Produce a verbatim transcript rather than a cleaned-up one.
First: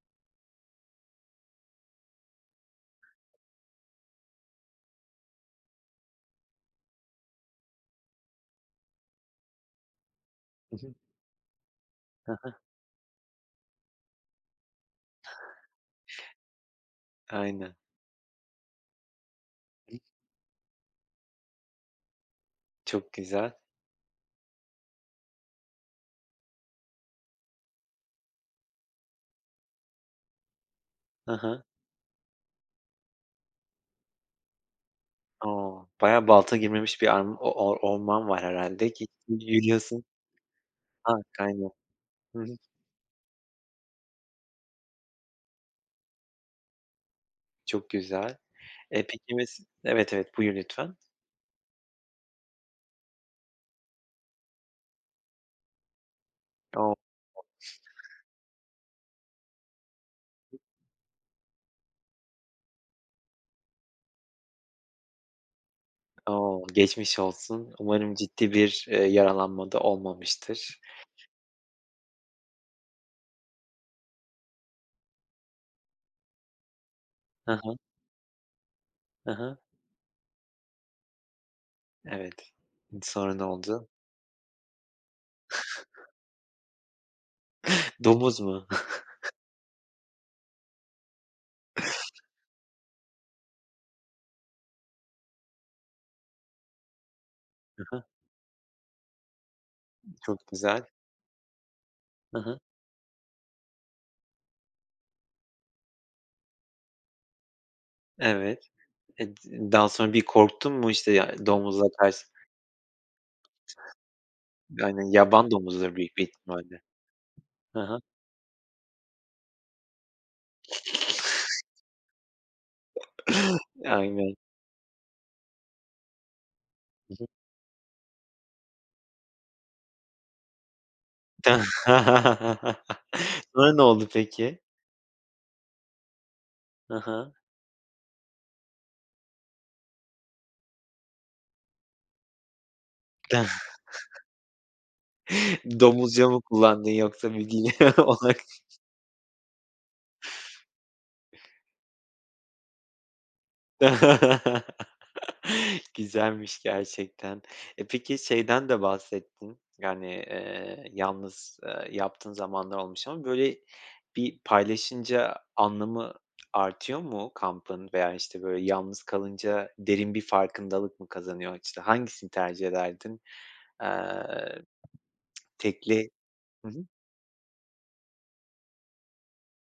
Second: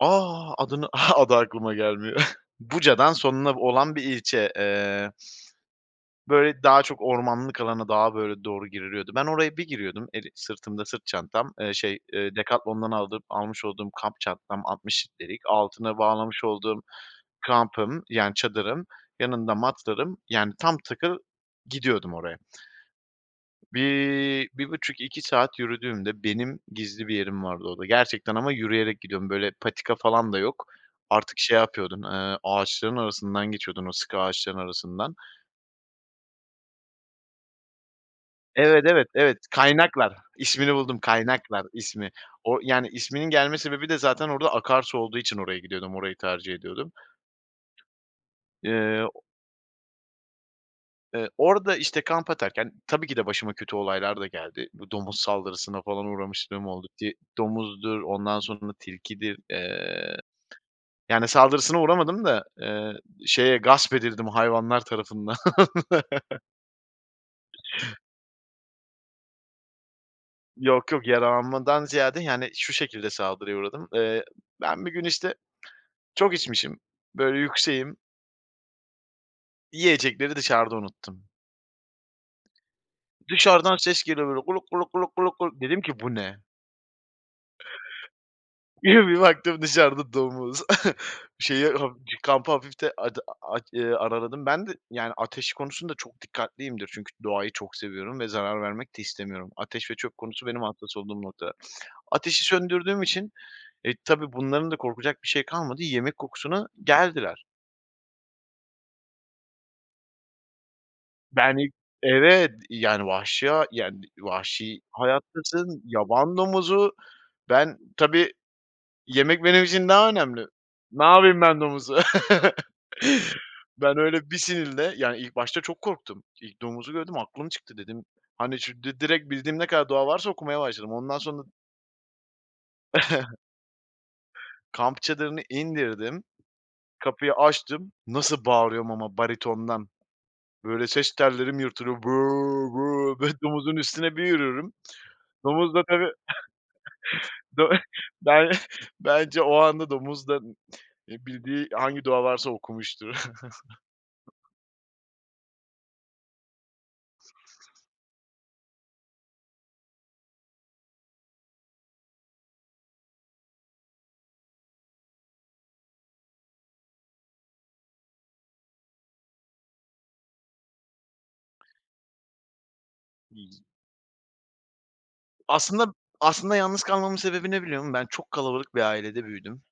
A! Adını adı aklıma gelmiyor. Buca'dan sonuna olan bir ilçe, eee. Böyle, daha çok ormanlık alana, daha, böyle, doğru giriliyordu. Ben oraya bir giriyordum, eli Hı sırtımda hı. sırt çantam, eee, şey, He eee, he. Decathlon'dan aldığım almış olduğum kamp çantam -altmış litrelik altına bağlamış olduğum Aynen. kampım, yani, çadırım, yanında [unintelligible] matlarım, yani tam takır gidiyordum oraya. Çok güzel. Bir bir buçuk, iki saat yürüdüğümde, benim gizli bir yerim vardı orada, gerçekten ama yürüyerek gidiyordum. Böyle patika falan da yok. Hı Artık şey hı. yapıyordum, eee, ağaçların arasından geçiyordum, o sıkı ağaçların arasından. O. Bayağı balta girmemiş bir ar o or orman var Evet, herhâlde evet, kesin evet, yürüyosun. "Kaynaklar". İsmini buldum Ha "Kaynaklar" kaynak. ismi. Hı hı. O, yani, isminin gelme sebebi de zaten orada akarsu olduğu için oraya gidiyordum orayı tercih ediyordum. Çok güzel. Eee, E o peki mes evet evet buyur lütfen. eee orada, işte ,kamp atarken, tabii ki de başıma kötü olaylar da geldi. Bu domuz saldırısına falan uğramışlığım oldu. O! Ti domuzdur, ondan sonra tilkidir. Eee, yani saldırısına uğramadım da, eee, şeye gasp edildim hayvanlar tarafından. O geçmiş olsun. Umarım ciddi bir, eee, yaralanma da olmamıştır. Yok yok yaralanmadan ziyade, yani, şu şekilde saldırıya uğradım. Eee, ben bir gün, işte, çok içmişim, böyle Hı hı. yükseğim. Hı hı. Yiyecekleri dışarıda unuttum. Evet. D sonra ne Dışarıdan oldu? ses geliyor böyle. Dedim ki, "Bu ne?" Domuz mu? Bir baktım dışarıda domuz. Şeyi, haf cı kampı hafifte ada aaa, aç eee, araladım. Ben de, yani, ateş konusunda çok dikkatliyimdir. Çünkü doğayı çok Hı hı. seviyorum ve zarar vermek de istemiyorum. Ateş ve çöp konusu Çok benim güzel. hassas olduğum noktalar. Hı Ateşi hı. söndürdüğüm için, eee, tabii bunların da korkacak bir şey kalmadı. Yemek kokusuna geldiler. Evet. Eee, d daha sonra bir korktun mu, işte, ya Ben ilk domuzla kars evet, yani, vahşi ha ya d vahşi Aynen, yaban hayattasın, domuzudur büyük bir yaban ihtimalle. domuzu. Ben Hı hı. tabii yemek benim için daha önemli. Napayım ben domuzu? Ben öyle Aynen. bir sinirle, yani, ilk başta çok korktum. İlk domuzu Hı gördüm hı. aklım çıktı. Dedim, hani, çü di direkt bildiğim ne kadar dua varsa okumaya başladım. Ondan sonra. Sonra ne oldu peki? Kamp çadırını indirdim, Hı hı. kapıyı açtım, nasıl bağırıyorum ama baritondan. Böyle ses tellerim yırtılıyor. "Bö bö bö" domuzun üstüne bir yürürüm. Domuz da tabii Domuzca mı kullandın yoksa bir dö dil olarak? ben bence o anda domuz da, eee, bildiği hangi dua varsa okumuştur. Güzelmiş gerçekten. E peki şeyden de bahsettin, yani, eee yalnız, eee, yaptığın zamanlar olmuş ama böyle bir paylaşınca anlamı artıyor mu kampın veya, hani, işte, böyle yalnız kalınca derin bir farkındalık mı kazanıyor o açıdan? Hangisini tercih ederdin? Eee, Aslında tekli aslında Hı yalnız hı. kalmamın sebebi ne biliyor musun? Ben çok kalabalık bir ailede büyüdüm.